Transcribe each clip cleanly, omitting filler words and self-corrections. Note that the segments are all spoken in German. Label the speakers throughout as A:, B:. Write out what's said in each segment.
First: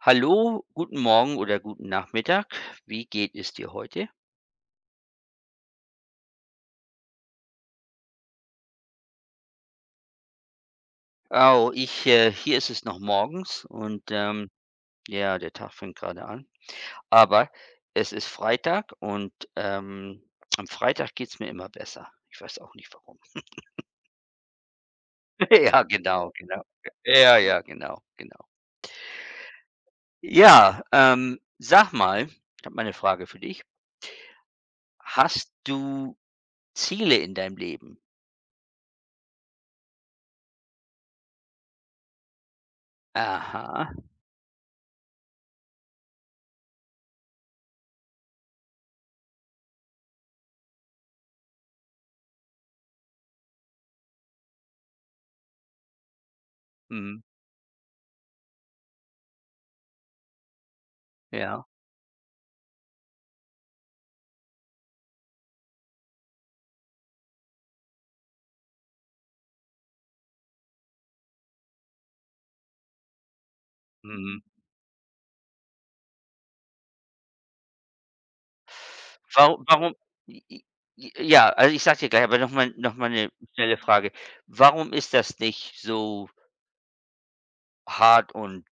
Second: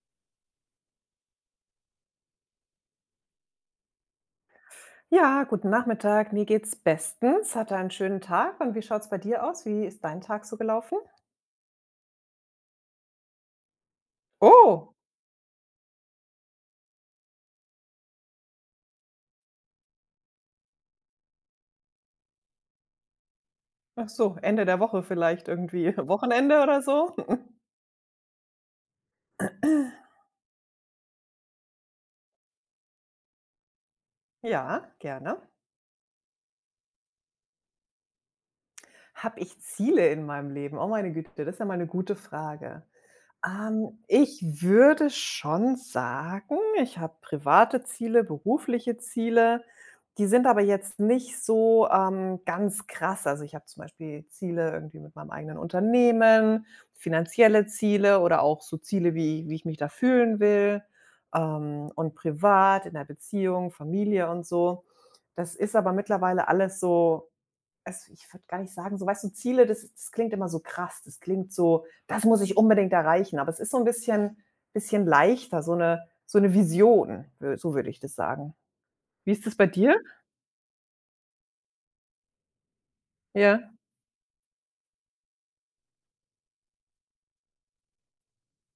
A: Hallo, guten Morgen oder guten Nachmittag. Wie geht es dir heute?
B: Ja, guten Nachmittag. Mir geht's bestens. Hatte einen schönen Tag. Und wie schaut's bei dir aus? Wie ist dein Tag so gelaufen?
A: Oh, ich hier ist es noch morgens und,
B: Oh,
A: ja, der Tag fängt gerade an. Aber es ist Freitag und, am Freitag geht's mir immer besser. Ich weiß auch nicht, warum.
B: ach so, Ende der Woche vielleicht
A: Ja,
B: irgendwie.
A: genau,
B: Wochenende
A: genau.
B: oder so?
A: Ja, ja, genau, genau. Ja, sag mal, ich habe mal 'ne Frage für dich.
B: Ja, gerne.
A: Hast du Ziele in deinem Leben?
B: Habe ich Ziele in meinem Leben? Oh meine Güte, das ist ja mal eine gute Frage.
A: Aha,
B: Ich würde schon sagen, ich habe private Ziele, berufliche Ziele. Die sind aber jetzt nicht so, ganz krass. Also, ich habe zum Beispiel Ziele irgendwie mit meinem eigenen Unternehmen,
A: mhm,
B: finanzielle Ziele oder auch so Ziele, wie wie ich mich da fühlen will,
A: ja,
B: und privat in der Beziehung, Familie und so. Das ist aber mittlerweile alles so, also, ich würde gar nicht sagen so, weißt du, Ziele, das klingt immer so krass. Das klingt so: „Das muss ich unbedingt erreichen.“ Aber es ist so ein bisschen
A: mhm.
B: bisschen leichter, so eine Vision, wür so würde ich das sagen. Wie ist
A: Waru
B: das bei
A: warum
B: dir?
A: i i i ja, also, ich sage dir gleich, aber noch mal eine
B: Ja.
A: schnelle Frage. Warum ist das nicht so hart und,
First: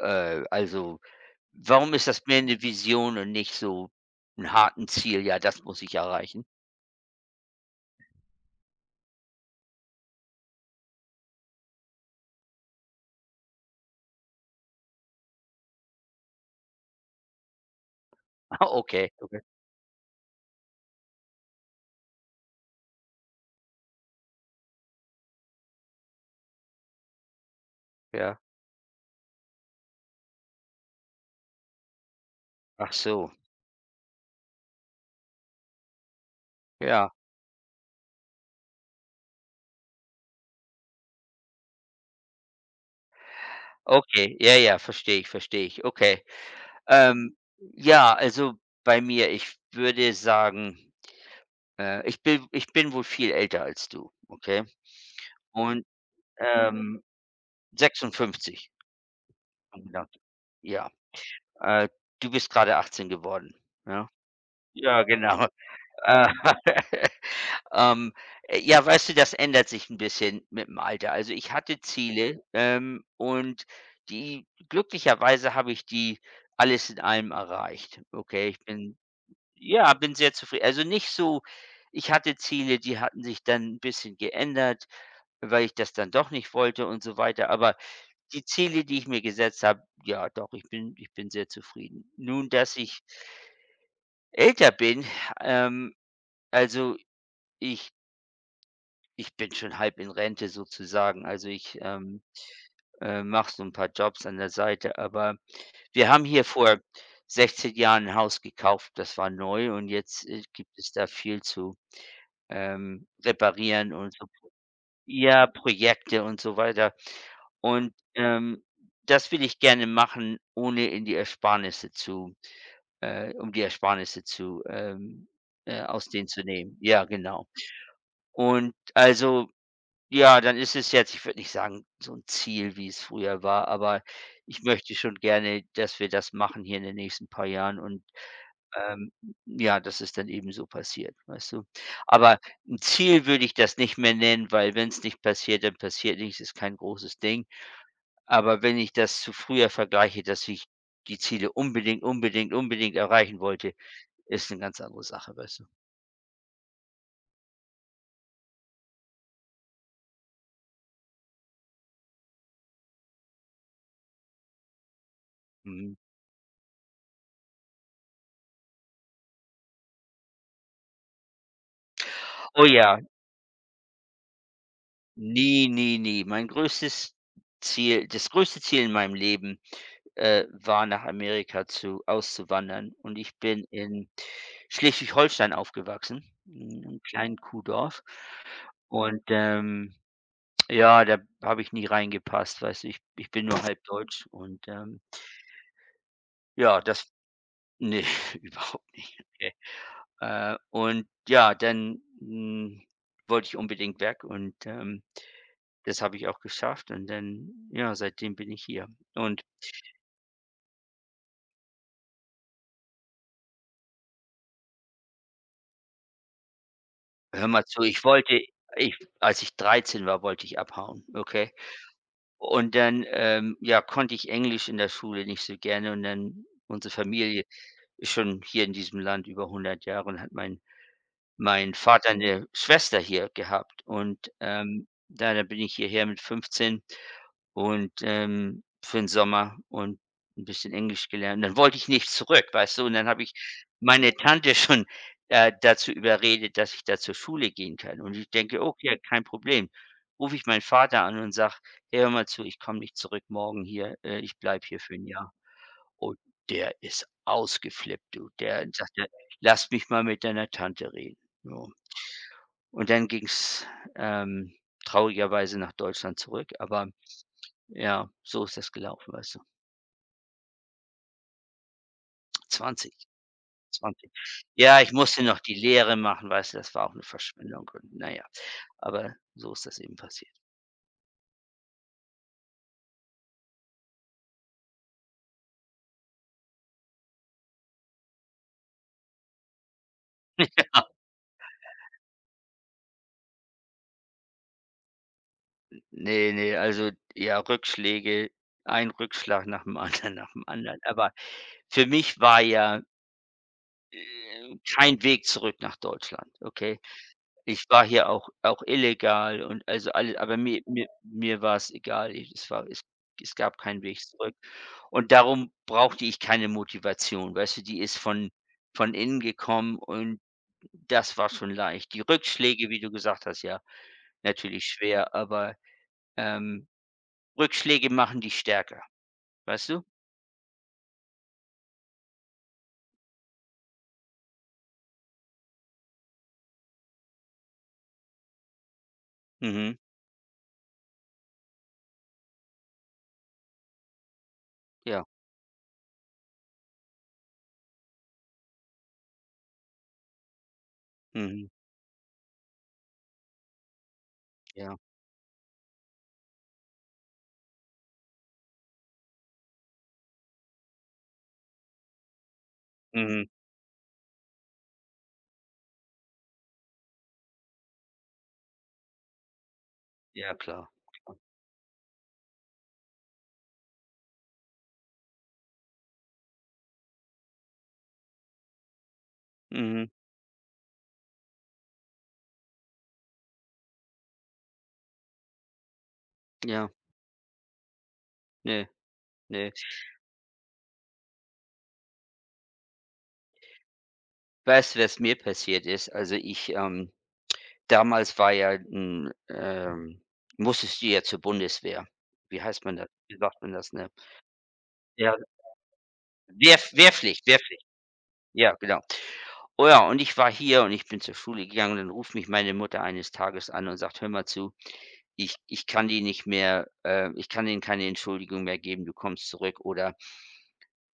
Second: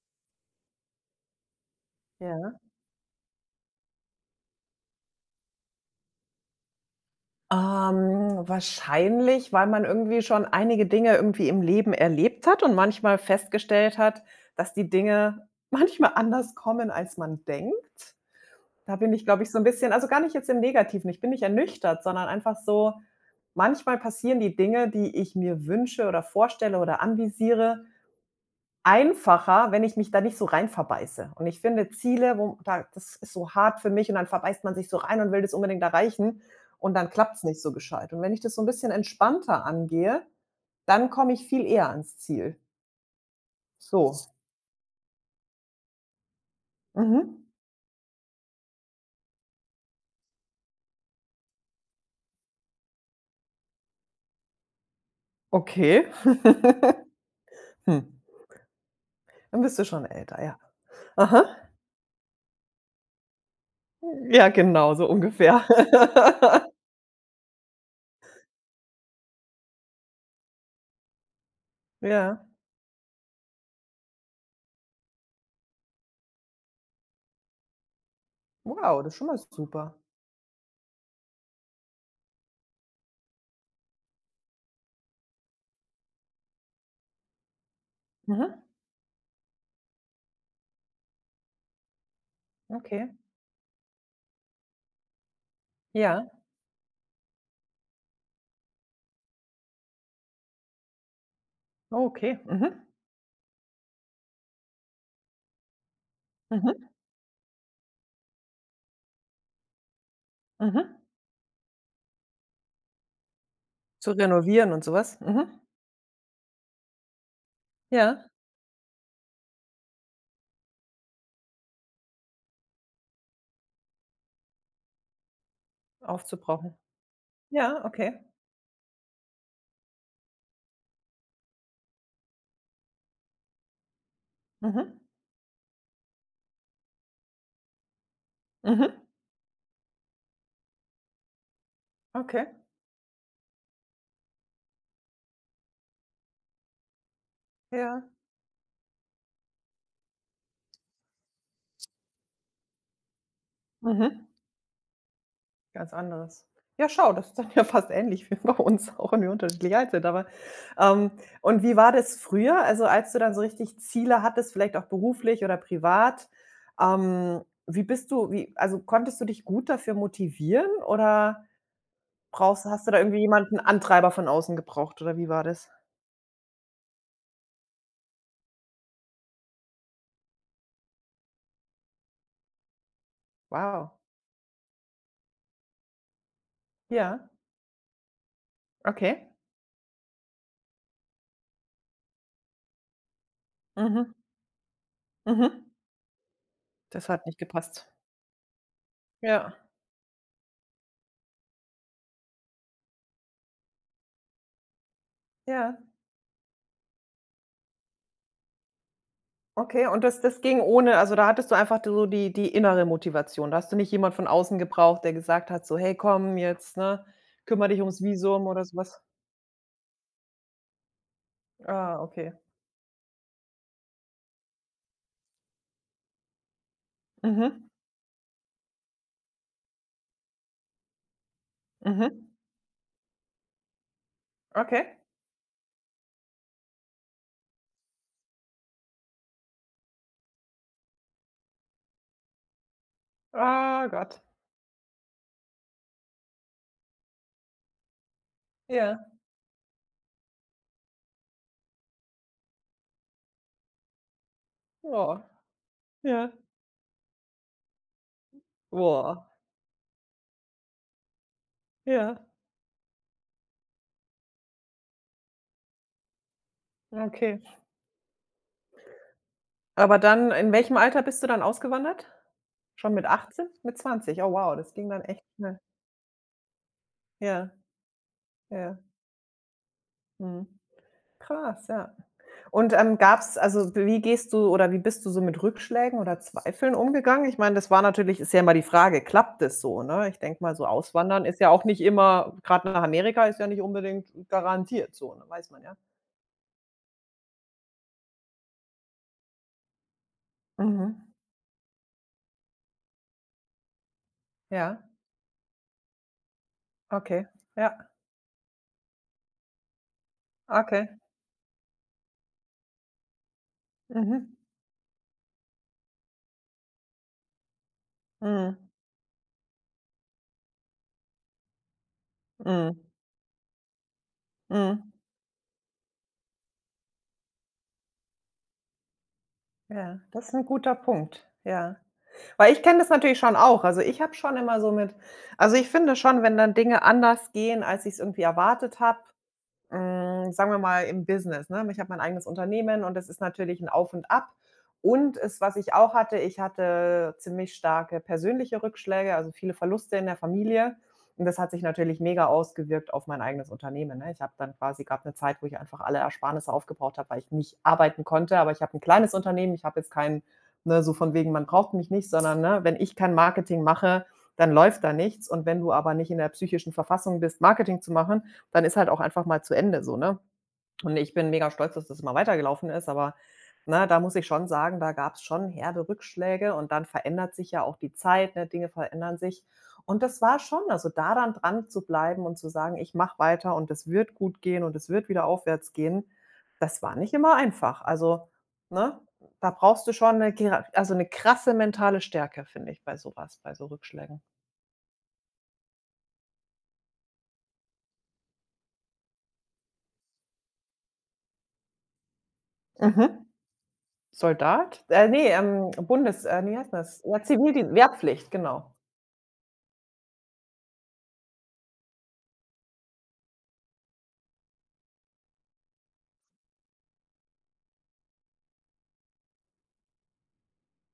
A: also, warum ist das mehr
B: Ja.
A: eine Vision und nicht so ein harten Ziel? „Ja, das muss ich erreichen."
B: Wahrscheinlich, weil man irgendwie schon einige Dinge irgendwie im Leben erlebt hat und manchmal festgestellt hat, dass die Dinge manchmal anders kommen, als man denkt.
A: Ah,
B: Da
A: okay,
B: bin ich,
A: okay,
B: glaube ich, so ein bisschen, also, gar nicht jetzt im Negativen, ich bin nicht ernüchtert, sondern einfach so, manchmal passieren die Dinge, die ich mir wünsche oder vorstelle oder anvisiere,
A: ja.
B: einfacher, wenn ich mich da nicht so rein verbeiße. Und ich finde Ziele, wo da
A: Ach
B: das ist
A: so,
B: so hart für mich und dann verbeißt man sich so rein und will das unbedingt erreichen und dann
A: ja,
B: klappt es nicht so gescheit. Und wenn ich das so ein bisschen entspannter angehe, dann komme ich viel eher ans Ziel. So.
A: okay. Ja, ja, verstehe ich, verstehe ich. Okay. Ähm,
B: Mhm.
A: ja, also, bei mir, ich würde sagen, ich bin wohl viel älter als du, okay? Und,
B: Okay.
A: ähm
B: Hm.
A: 56.
B: Dann bist du
A: Genau.
B: schon älter, ja.
A: Ja,
B: Aha.
A: äh, du bist gerade 18 geworden, ne?
B: Ja, genau,
A: Ja,
B: so
A: genau.
B: ungefähr.
A: Äh, ähm, ja, weißt du, das ändert sich 'n bisschen mit dem Alter. Also, ich hatte Ziele,
B: Ja.
A: und die glücklicherweise habe ich die alles in allem erreicht. Okay, ich bin,
B: Wow, das ist schon mal super.
A: ja, bin sehr zufrieden. Also, nicht so. Ich hatte Ziele, die hatten sich dann ein bisschen geändert, weil ich das dann doch nicht wollte und so weiter. Aber die
B: Mhm,
A: Ziele, die ich mir gesetzt habe, ja doch, ich bin sehr zufrieden. Nun, dass ich
B: okay.
A: älter bin, ähm,
B: Ja.
A: also, ich ich bin schon halb in Rente sozusagen. Also, ich,
B: Oh, okay. Mhm.
A: mache so ein paar Jobs an der Seite, aber wir haben hier vor
B: Mhm.
A: 16 Jahren ein Haus gekauft, das war neu, und jetzt, gibt es
B: Mhm.
A: da viel zu reparieren
B: Zu
A: und so,
B: renovieren und sowas.
A: ja,
B: Mhm.
A: Projekte und so weiter. Und,
B: Ja,
A: das will ich gerne machen, ohne in die Ersparnisse zu, um die Ersparnisse zu, aus denen zu
B: aufzubrauchen.
A: nehmen. Ja, genau.
B: Ja, okay.
A: Und also, ja, dann ist es jetzt, ich würde nicht sagen, so ein Ziel, wie es früher war, aber ich möchte
B: Mhm.
A: schon gerne, dass wir das machen hier in den nächsten paar Jahren und,
B: Mhm.
A: ähm, ja, das ist dann eben so passiert, weißt du? Aber
B: Okay.
A: 'n Ziel würde ich das nicht mehr nennen, weil wenn's nicht passiert, dann passiert nichts, ist kein großes Ding.
B: Ja.
A: Aber wenn ich das zu früher vergleiche, dass ich die Ziele unbedingt, unbedingt, unbedingt erreichen wollte,
B: Mhm.
A: ist 'ne ganz andere Sache, weißt du?
B: Ganz anderes. Ja, schau, das ist dann ja fast ähnlich wie bei uns, auch wenn wir unterschiedlich alt sind. Ähm, und wie war das früher? Also, als du dann so richtig Ziele hattest, vielleicht auch beruflich oder
A: Mhm.
B: privat, wie bist du, wie, also konntest du dich gut dafür motivieren oder brauchst,
A: Oh
B: hast du da
A: ja.
B: irgendwie jemanden Antreiber von außen gebraucht oder wie war
A: Nie,
B: das?
A: nie, nie. Mein größtes Ziel das größte Ziel in meinem Leben, war, nach Amerika zu auszuwandern. Und ich bin
B: Wow.
A: in Schleswig-Holstein aufgewachsen, in 'nem
B: Ja,
A: kleinen Kuhdorf. Und,
B: okay.
A: ja, da habe ich nie reingepasst, weißt du? Ich bin nur halb
B: Mhm.
A: deutsch und,
B: Mhm.
A: ja, das,
B: Das hat nicht gepasst.
A: ne, überhaupt nicht. Okay.
B: Ja,
A: Und ja, dann, wollte ich unbedingt weg und,
B: ja.
A: das habe ich auch geschafft, und dann, ja, seitdem bin ich hier. Und
B: Okay, und das ging ohne, also, da hattest du einfach so die die innere Motivation. Da hast du nicht jemand von außen gebraucht, der gesagt hat so: „Hey, komm jetzt, ne,
A: hör mal
B: kümmere dich
A: zu,
B: ums
A: ich wollte
B: Visum“ oder so
A: ich
B: was?
A: als ich 13 war, wollte ich abhauen, okay?
B: Ah, okay.
A: Und dann, ja, konnte ich Englisch in der Schule nicht so gerne, und dann unsere Familie
B: Mhm.
A: ist schon hier in diesem Land über 100 Jahre, und hat mein Vater
B: Mhm.
A: eine Schwester hier gehabt, und,
B: Okay.
A: da bin ich hierher mit 15 und, für den Sommer, und ein bisschen Englisch gelernt. Dann wollte ich nicht zurück, weißt du? Und dann habe ich
B: Ah
A: meine
B: Gott.
A: Tante schon, dazu überredet, dass ich da zur Schule gehen kann. Und ich denke: „Okay,
B: Ja.
A: kein Problem." Rufe ich meinen Vater an und sage: „Hey, hör mal zu, ich komme nicht zurück morgen hier. Ich bleibe hier für ein
B: Oh.
A: Jahr." Und
B: Ja.
A: der ist ausgeflippt, du. Der sagt er:
B: Boah.
A: „Lass mich mal mit deiner Tante reden." Ja.
B: Ja.
A: Und dann ging's, ähm, traurigerweise nach Deutschland zurück, aber
B: Okay.
A: ja, so ist das gelaufen, weißt du?
B: Aber dann in welchem Alter bist du dann ausgewandert? Schon
A: Zwanzig,
B: mit 18? Mit
A: zwanzig.
B: 20? Oh wow, das
A: Ja,
B: ging
A: ich
B: dann
A: musste
B: echt
A: noch die
B: schnell.
A: Lehre machen, weißt du, das war auch 'ne
B: Ja,
A: Verschwendung und na ja,
B: ja.
A: aber so ist das eben passiert.
B: Mhm. Krass, ja. Und, gab's also, wie gehst du oder wie bist du so mit Rückschlägen oder Zweifeln umgegangen? Ich meine, das war natürlich ist ja immer die Frage, klappt es so, ne? Ich denke mal, so Auswandern ist ja auch nicht immer gerade nach Amerika ist ja nicht unbedingt garantiert so, ne? Weiß man ja.
A: Ne, ne, also, ja, Rückschläge, ein Rückschlag nach dem anderen, nach dem anderen.
B: Mhm.
A: Aber für mich war ja,
B: Ja,
A: kein Weg zurück nach Deutschland, okay?
B: okay.
A: Ich
B: Ja,
A: war hier auch illegal und also alle, aber mir
B: okay.
A: mir mir war's egal. Ich es war es Es gab keinen Weg
B: Mhm.
A: zurück. Und darum brauchte ich keine Motivation, weißt du? Die ist von
B: Mhm.
A: von innen gekommen, und das war schon leicht. Die Rückschläge, wie
B: Mhm.
A: du gesagt hast, ja, natürlich
B: Mhm.
A: schwer, aber, ähm, Rückschläge machen dich stärker, weißt du?
B: Ja, das ist ein guter Punkt, ja. Weil ich kenne das natürlich schon auch. Also, ich habe schon immer so mit, also, ich finde schon, wenn dann Dinge anders gehen, als ich es irgendwie erwartet habe.
A: Mhm.
B: Hm, sagen wir mal im Business, ne? Ich habe mein eigenes Unternehmen und das ist natürlich ein Auf und Ab.
A: Ja.
B: Und es, was ich auch hatte, ich hatte ziemlich starke persönliche Rückschläge, also viele Verluste in der Familie. Und das
A: Mhm.
B: hat sich natürlich mega ausgewirkt auf mein eigenes Unternehmen, ne? Ich habe dann
A: Ja.
B: quasi gab eine Zeit, wo ich einfach alle Ersparnisse aufgebraucht habe, weil ich nicht arbeiten konnte. Aber ich habe ein kleines Unternehmen. Ich habe jetzt kein, ne, so von wegen: „Man braucht mich nicht“, sondern, ne, wenn ich kein
A: Mhm.
B: Marketing mache, dann läuft da nichts. Und wenn du aber nicht in der psychischen Verfassung bist, Marketing zu machen, dann ist halt auch einfach mal zu Ende so, ne?
A: Ja, klar.
B: Und ich bin mega stolz, dass das immer weitergelaufen ist, aber, ne, da muss ich schon sagen, da gab es schon herbe Rückschläge und dann verändert sich ja auch die Zeit, ne? Dinge verändern sich.
A: Mhm.
B: Und das war schon, also da dann dran zu bleiben und zu sagen: „Ich mache weiter und es wird gut gehen und es wird wieder aufwärts gehen.“
A: Ja.
B: Das war nicht immer einfach. Also,
A: Ne,
B: ne,
A: ne.
B: da brauchst du schon eine gera also 'ne krasse mentale Stärke, finde ich, bei sowas, bei so Rückschlägen.
A: Weißt du, was mir passiert ist? Also ich, damals war ja 'n, musstest du ja zur Bundeswehr. Wie heißt man das? Wie
B: Mhm.
A: sagt man das, ne?
B: Soldat?
A: Ja,
B: Ne, Bundes, wie heißt das? Ja,
A: Wehrpflicht, Wehrpflicht,
B: Zivildien Wehrpflicht,
A: ja,
B: genau.
A: genau. Oh ja, und ich war hier und ich bin zur Schule gegangen, und dann ruft mich meine Mutter eines Tages an und sagt: „Hör mal zu, ich kann die nicht mehr, ich kann denen keine Entschuldigung mehr geben, du kommst zurück oder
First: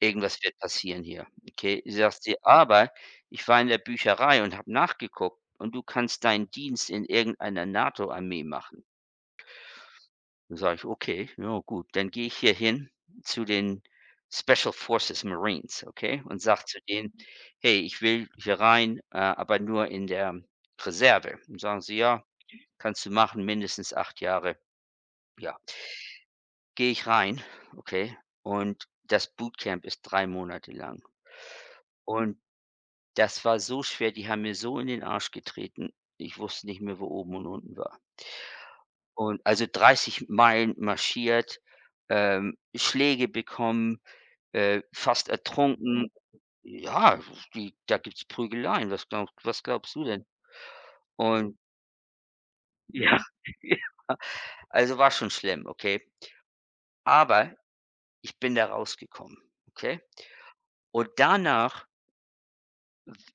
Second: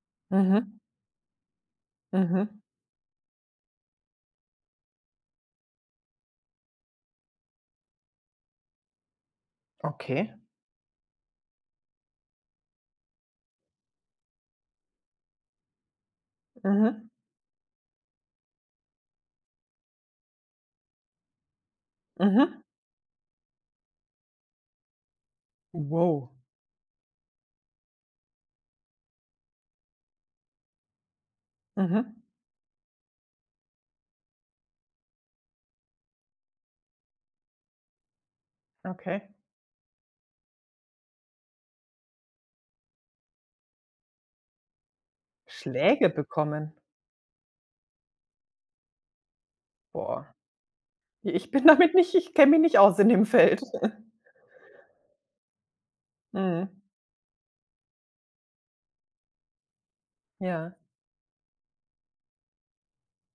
A: irgendwas wird
B: Mhm,
A: passieren hier, okay?" Sie sagt sie:
B: mhm.
A: „Aber ich war in der Bücherei und habe nachgeguckt, und du kannst deinen Dienst in irgendeiner NATO-Armee machen."
B: Okay.
A: Dann sage ich: „Okay, ja gut." Dann gehe ich hier hin zu den Special Forces Marines, okay, und sage zu
B: Mhm,
A: denen: „Hey, ich will hier rein, aber nur in der Reserve." Dann sagen sie: „Ja,
B: mhm.
A: kannst du machen, mindestens 8 Jahre." Ja,
B: Wow.
A: gehe ich rein, okay, und das Bootcamp ist 3 Monate lang.
B: Mhm.
A: Und das war so schwer, die haben mir so in den Arsch getreten, ich wusste nicht mehr, wo oben und unten war.
B: Okay.
A: Und also 30 Meilen marschiert, Schläge bekommen, fast
B: Schläge
A: ertrunken.
B: bekommen?
A: Ja, die, da gibt's Prügeleien. Was glaubst du denn?
B: Boah. Ich
A: Und
B: bin damit nicht ich kenne mich nicht aus in
A: ja,
B: dem Feld.
A: also, war schon schlimm, okay?
B: Mhm.
A: Aber ich bin da rausgekommen, okay?
B: Ja.
A: Und danach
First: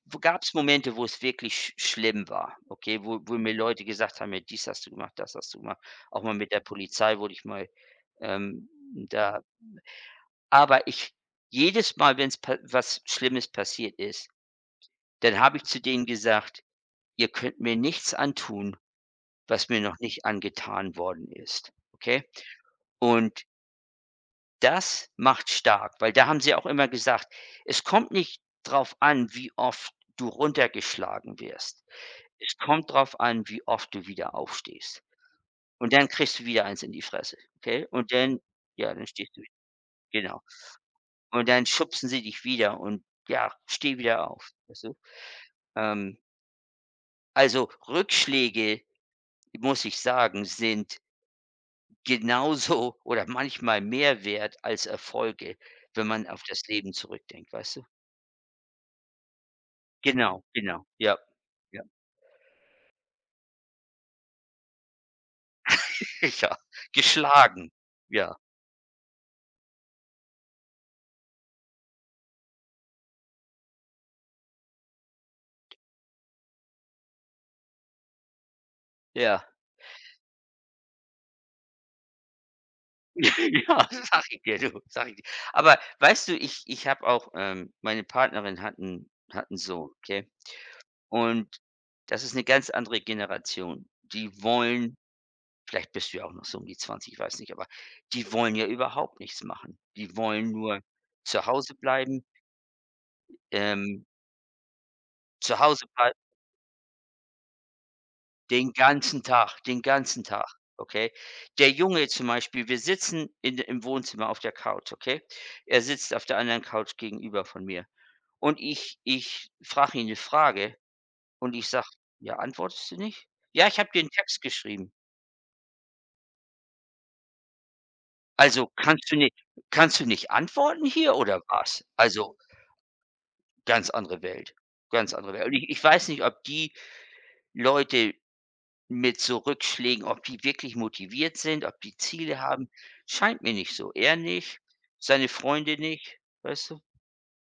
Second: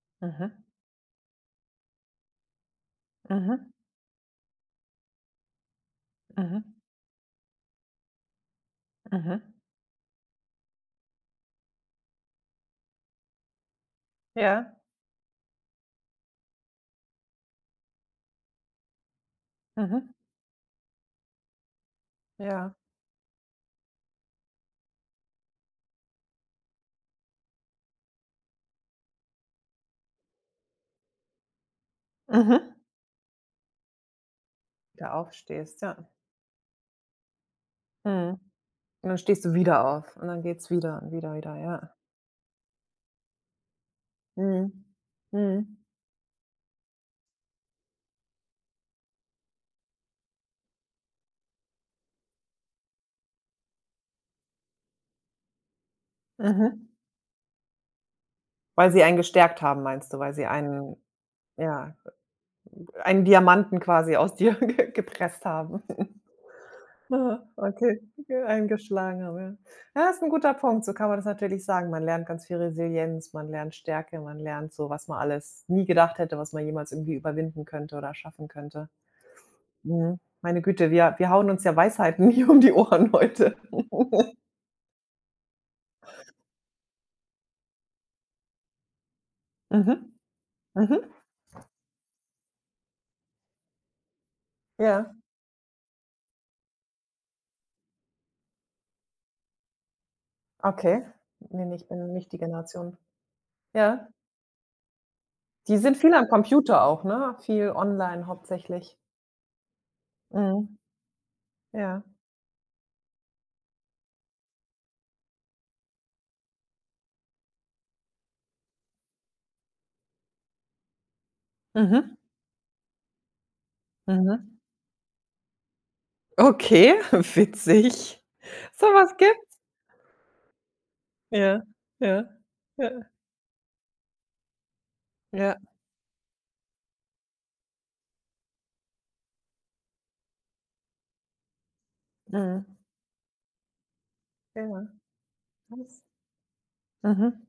A: w gab's
B: Mhm,
A: Momente, wo es wirklich schlimm war, okay? Wo mir
B: mhm,
A: Leute gesagt haben: „Ja, dies hast du gemacht, das hast du gemacht." Auch mal mit
B: mhm,
A: der Polizei wurde ich mal, ähm,
B: mhm,
A: da Aber ich jedes Mal, wenn pa was Schlimmes passiert ist,
B: ja.
A: dann habe ich zu denen gesagt: „Ihr könnt mir nichts antun, was mir noch
B: Mhm,
A: nicht angetan worden ist", okay?
B: ja.
A: Und das macht stark, weil da haben sie auch immer gesagt: „Es kommt nicht drauf an, wie oft du runtergeschlagen wirst. Es
B: Mhm.
A: kommt drauf an, wie oft du wieder aufstehst.
B: Wieder aufstehst,
A: Und
B: ja.
A: dann kriegst du wieder eins in die Fresse, okay? Und
B: Mhm.
A: dann, ja, dann
B: Und dann
A: stehst du,
B: stehst du wieder auf und dann
A: genau.
B: geht's wieder und wieder,
A: Und
B: wieder,
A: dann
B: ja.
A: schubsen sie dich wieder und, ja, steh wieder auf."
B: Mhm.
A: Weißt.
B: Mhm.
A: Ähm, also, Rückschläge, muss ich sagen, sind genauso oder manchmal mehr wert als Erfolge, wenn man auf das
B: Mhm.
A: Leben zurückdenkt, weißt du?
B: Weil sie einen gestärkt haben, meinst du? Weil
A: Genau,
B: sie
A: genau,
B: einen
A: ja. Ja,
B: ja, einen Diamanten quasi aus dir ge gepresst haben.
A: ja,
B: Aha,
A: geschlagen.
B: okay,
A: Ja,
B: ge eingeschlagen haben, ja. Ja, ist 'n guter Punkt, so kann man das natürlich sagen. Man lernt ganz viel Resilienz, man lernt Stärke, man lernt so, was man alles nie gedacht hätte, was man jemals irgendwie überwinden könnte oder schaffen könnte.
A: ja.
B: Mhm. Meine Güte, wir hauen uns ja Weisheiten hier um die Ohren heute.
A: Ja, sag ich dir, du, sag ich dir. Aber weißt du, ich habe auch, meine Partnerin hat 'n Sohn,
B: Mhm,
A: okay?
B: mhm,
A: Und das ist eine ganz andere Generation. Die wollen
B: ja,
A: Vielleicht bist du ja auch noch so um die 20, ich weiß nicht, aber die wollen ja überhaupt nichts machen. Die wollen nur
B: okay.
A: zu
B: Ne,
A: Hause
B: ich bin
A: bleiben,
B: nicht die Generation.
A: ähm,
B: Ja.
A: zu
B: Die
A: Hause
B: sind
A: blei
B: viel am Computer auch, ne? Viel online hauptsächlich.
A: den ganzen Tag,
B: Mhm.
A: okay? Der
B: Ja.
A: Junge zum Beispiel, wir sitzen in de im Wohnzimmer auf der Couch, okay? Er sitzt auf der anderen Couch gegenüber von mir, und ich frage ihn eine Frage und ich sage:
B: Mhm.
A: „Ja, antwortest du nicht?" „Ja, ich habe dir einen Text
B: Mhm.
A: geschrieben."
B: Okay, witzig.
A: „Also,
B: So was gibt's?
A: kannst du nicht antworten hier oder
B: Ja,
A: was?"
B: ja,
A: Also.
B: ja,
A: Ganz andere Welt, ganz andere Welt. Und
B: ja,
A: ich weiß nicht, ob die Leute mit so Rückschlägen, ob die wirklich motiviert sind, ob die Ziele
B: mhm.
A: haben. Scheint mir nicht so. Er nicht,
B: Ja,
A: seine Freunde
B: das,
A: nicht, weißt du?
B: mhm.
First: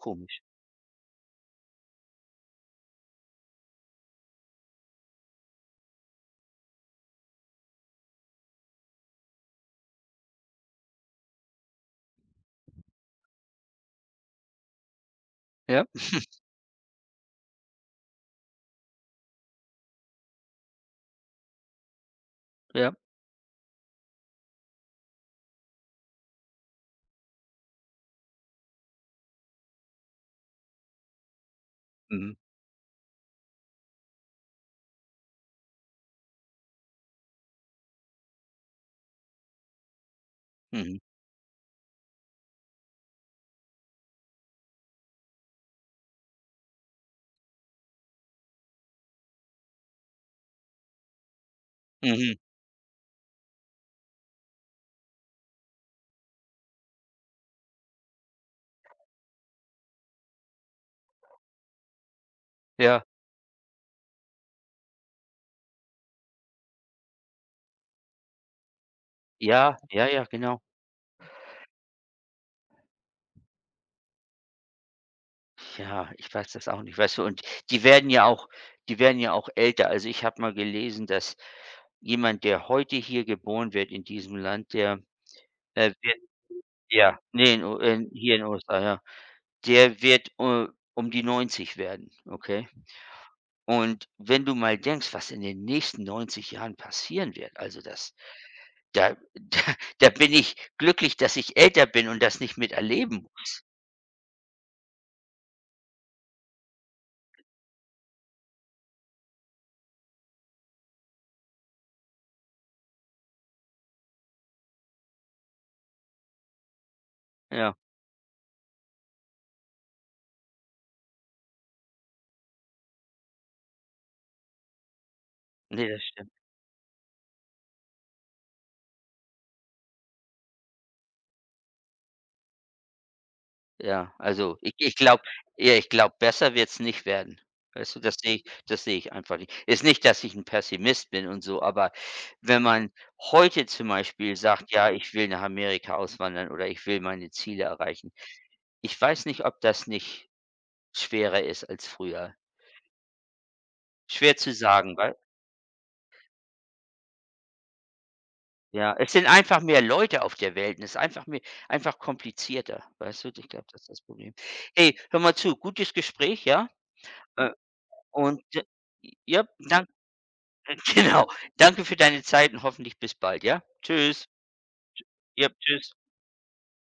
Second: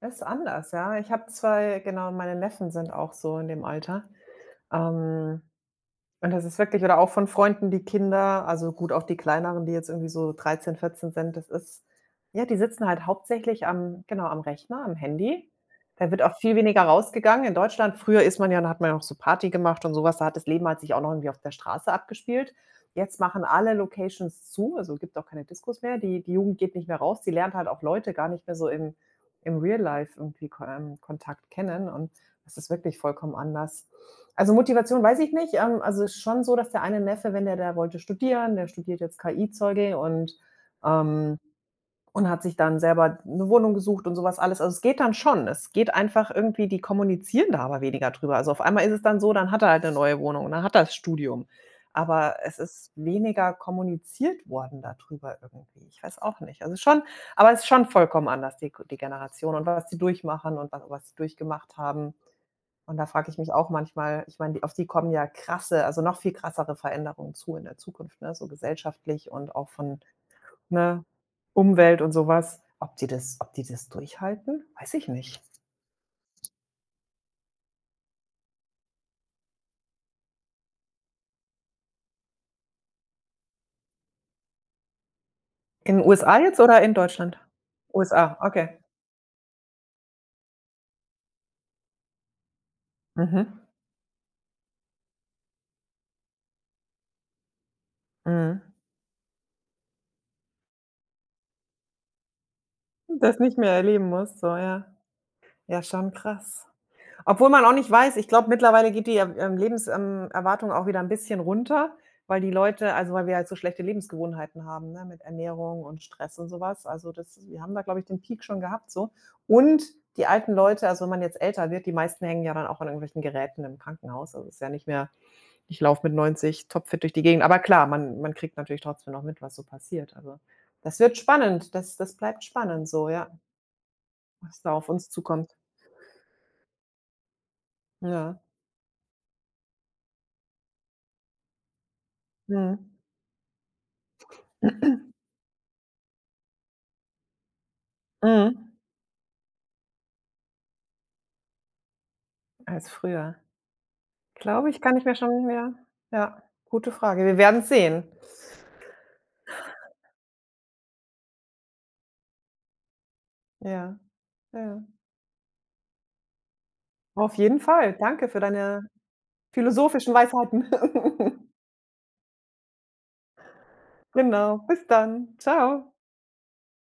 B: Ist anders, ja. Ich habe 2, genau, meine Neffen sind auch so in dem Alter. Ähm. Und das ist wirklich oder auch von Freunden, die Kinder, also gut, auch die kleineren, die jetzt irgendwie so 13 14 sind, das ist, ja, die sitzen halt hauptsächlich am genau, am Rechner, am Handy.
A: Ja,
B: Da wird auch viel weniger rausgegangen. In Deutschland früher ist man ja da hat man ja noch so Party gemacht und so was, da hat das Leben halt sich auch noch irgendwie auf der Straße abgespielt.
A: ja.
B: Jetzt machen alle Locations zu, also gibt auch keine Diskos mehr. Die Jugend geht nicht mehr raus, die lernt halt auch Leute gar nicht mehr so im im Real Life irgendwie Ko Kontakt kennen und
A: Mhm,
B: das ist wirklich vollkommen anders. Also, Motivation weiß ich nicht. Also, es ist schon so, dass der eine Neffe, wenn der da wollte studieren, der studiert jetzt KI-Zeuge
A: mhm,
B: ähm und hat sich dann selber 'ne Wohnung gesucht und so was alles. Also, es geht dann schon. Es geht einfach irgendwie die kommunizieren da aber weniger drüber. Also, auf einmal ist es dann so, dann hat er halt 'ne neue Wohnung und dann hat er das Studium. Aber
A: mhm.
B: es ist weniger kommuniziert worden da drüber irgendwie. Ich weiß auch nicht. Also, schon aber es ist schon vollkommen anders, die Generation und was die durchmachen und was sie durchgemacht haben. Und
A: Ja,
B: da frage ich mich auch manchmal ich meine, die, auf die kommen ja krasse, also noch viel krassere Veränderungen zu in der Zukunft, ne, so gesellschaftlich und auch
A: ja,
B: von,
A: ja, ja, genau.
B: ne, Umwelt und sowas. Ob die das durchhalten? Weiß ich nicht.
A: Ja, ich weiß das auch nicht, weißt du? Und die werden ja auch die werden ja auch älter. Also, ich habe mal gelesen, dass jemand, der heute hier geboren wird in diesem Land, der,
B: In
A: wird,
B: USA jetzt oder in
A: ja,
B: Deutschland?
A: ne, in U in
B: USA,
A: hier in
B: okay.
A: USA, ja. Der wird, um die 90 werden, okay?
B: Mhm.
A: Und wenn du mal denkst, was in den nächsten 90 Jahren passieren wird, also das
B: Mhm.
A: da da bin ich glücklich, dass ich älter bin und das nicht miterleben
B: Das
A: muss.
B: nicht mehr erleben muss so, ja. Ja, schon krass. Obwohl man auch nicht weiß ich glaube, mittlerweile geht die, ähm, auch wieder ein bisschen runter, weil die Leute, also, weil wir halt so schlechte Lebensgewohnheiten haben, ne, mit Ernährung und Stress und sowas. Also, das wir haben
A: Ja,
B: da, glaube ich, den Peak schon gehabt so. Und die alten Leute, also, wenn man jetzt älter wird, die meisten hängen ja dann auch an irgendwelchen Geräten im Krankenhaus. Also, es ist ja nicht mehr: „Ich
A: ne,
B: laufe
A: das
B: mit
A: stimmt.
B: 90 topfit durch die Gegend.“ Aber klar, man kriegt natürlich trotzdem noch mit, was so passiert. Also, das wird spannend. Das bleibt spannend so, ja,
A: Ja, also
B: was da
A: ich
B: auf
A: ich
B: uns
A: glaube
B: zukommt.
A: ja, ich glaube, besser wird's nicht werden. Weißt du,
B: Ja.
A: das sehe ich einfach nicht. Ist nicht, dass ich ein Pessimist bin und so, aber wenn man
B: Mhm.
A: heute zum Beispiel sagt: „Ja, ich will nach Amerika auswandern oder ich will meine Ziele erreichen",
B: Mhm.
A: ich weiß nicht, ob das nicht schwerer ist als früher.
B: Als früher.
A: Schwer zu
B: Glaube ich, kann
A: sagen,
B: ich mir
A: weil,
B: schon ja, ja, gute Frage. Wir werden's sehen.
A: ja, es sind einfach mehr Leute auf der Welt und es ist einfach mehr, einfach komplizierter, weißt du? Ich glaube, das ist
B: Ja,
A: das Problem.
B: ja.
A: Hey, hör mal zu, gutes Gespräch, ja?
B: Auf
A: Äh,
B: jeden Fall. Danke für
A: und d
B: deine
A: ja, danke,
B: philosophischen Weisheiten.
A: genau. Danke für deine Zeit und hoffentlich bis bald, ja? Tschüss.
B: Genau. Bis dann.
A: Ja,
B: Ciao.
A: tschüss.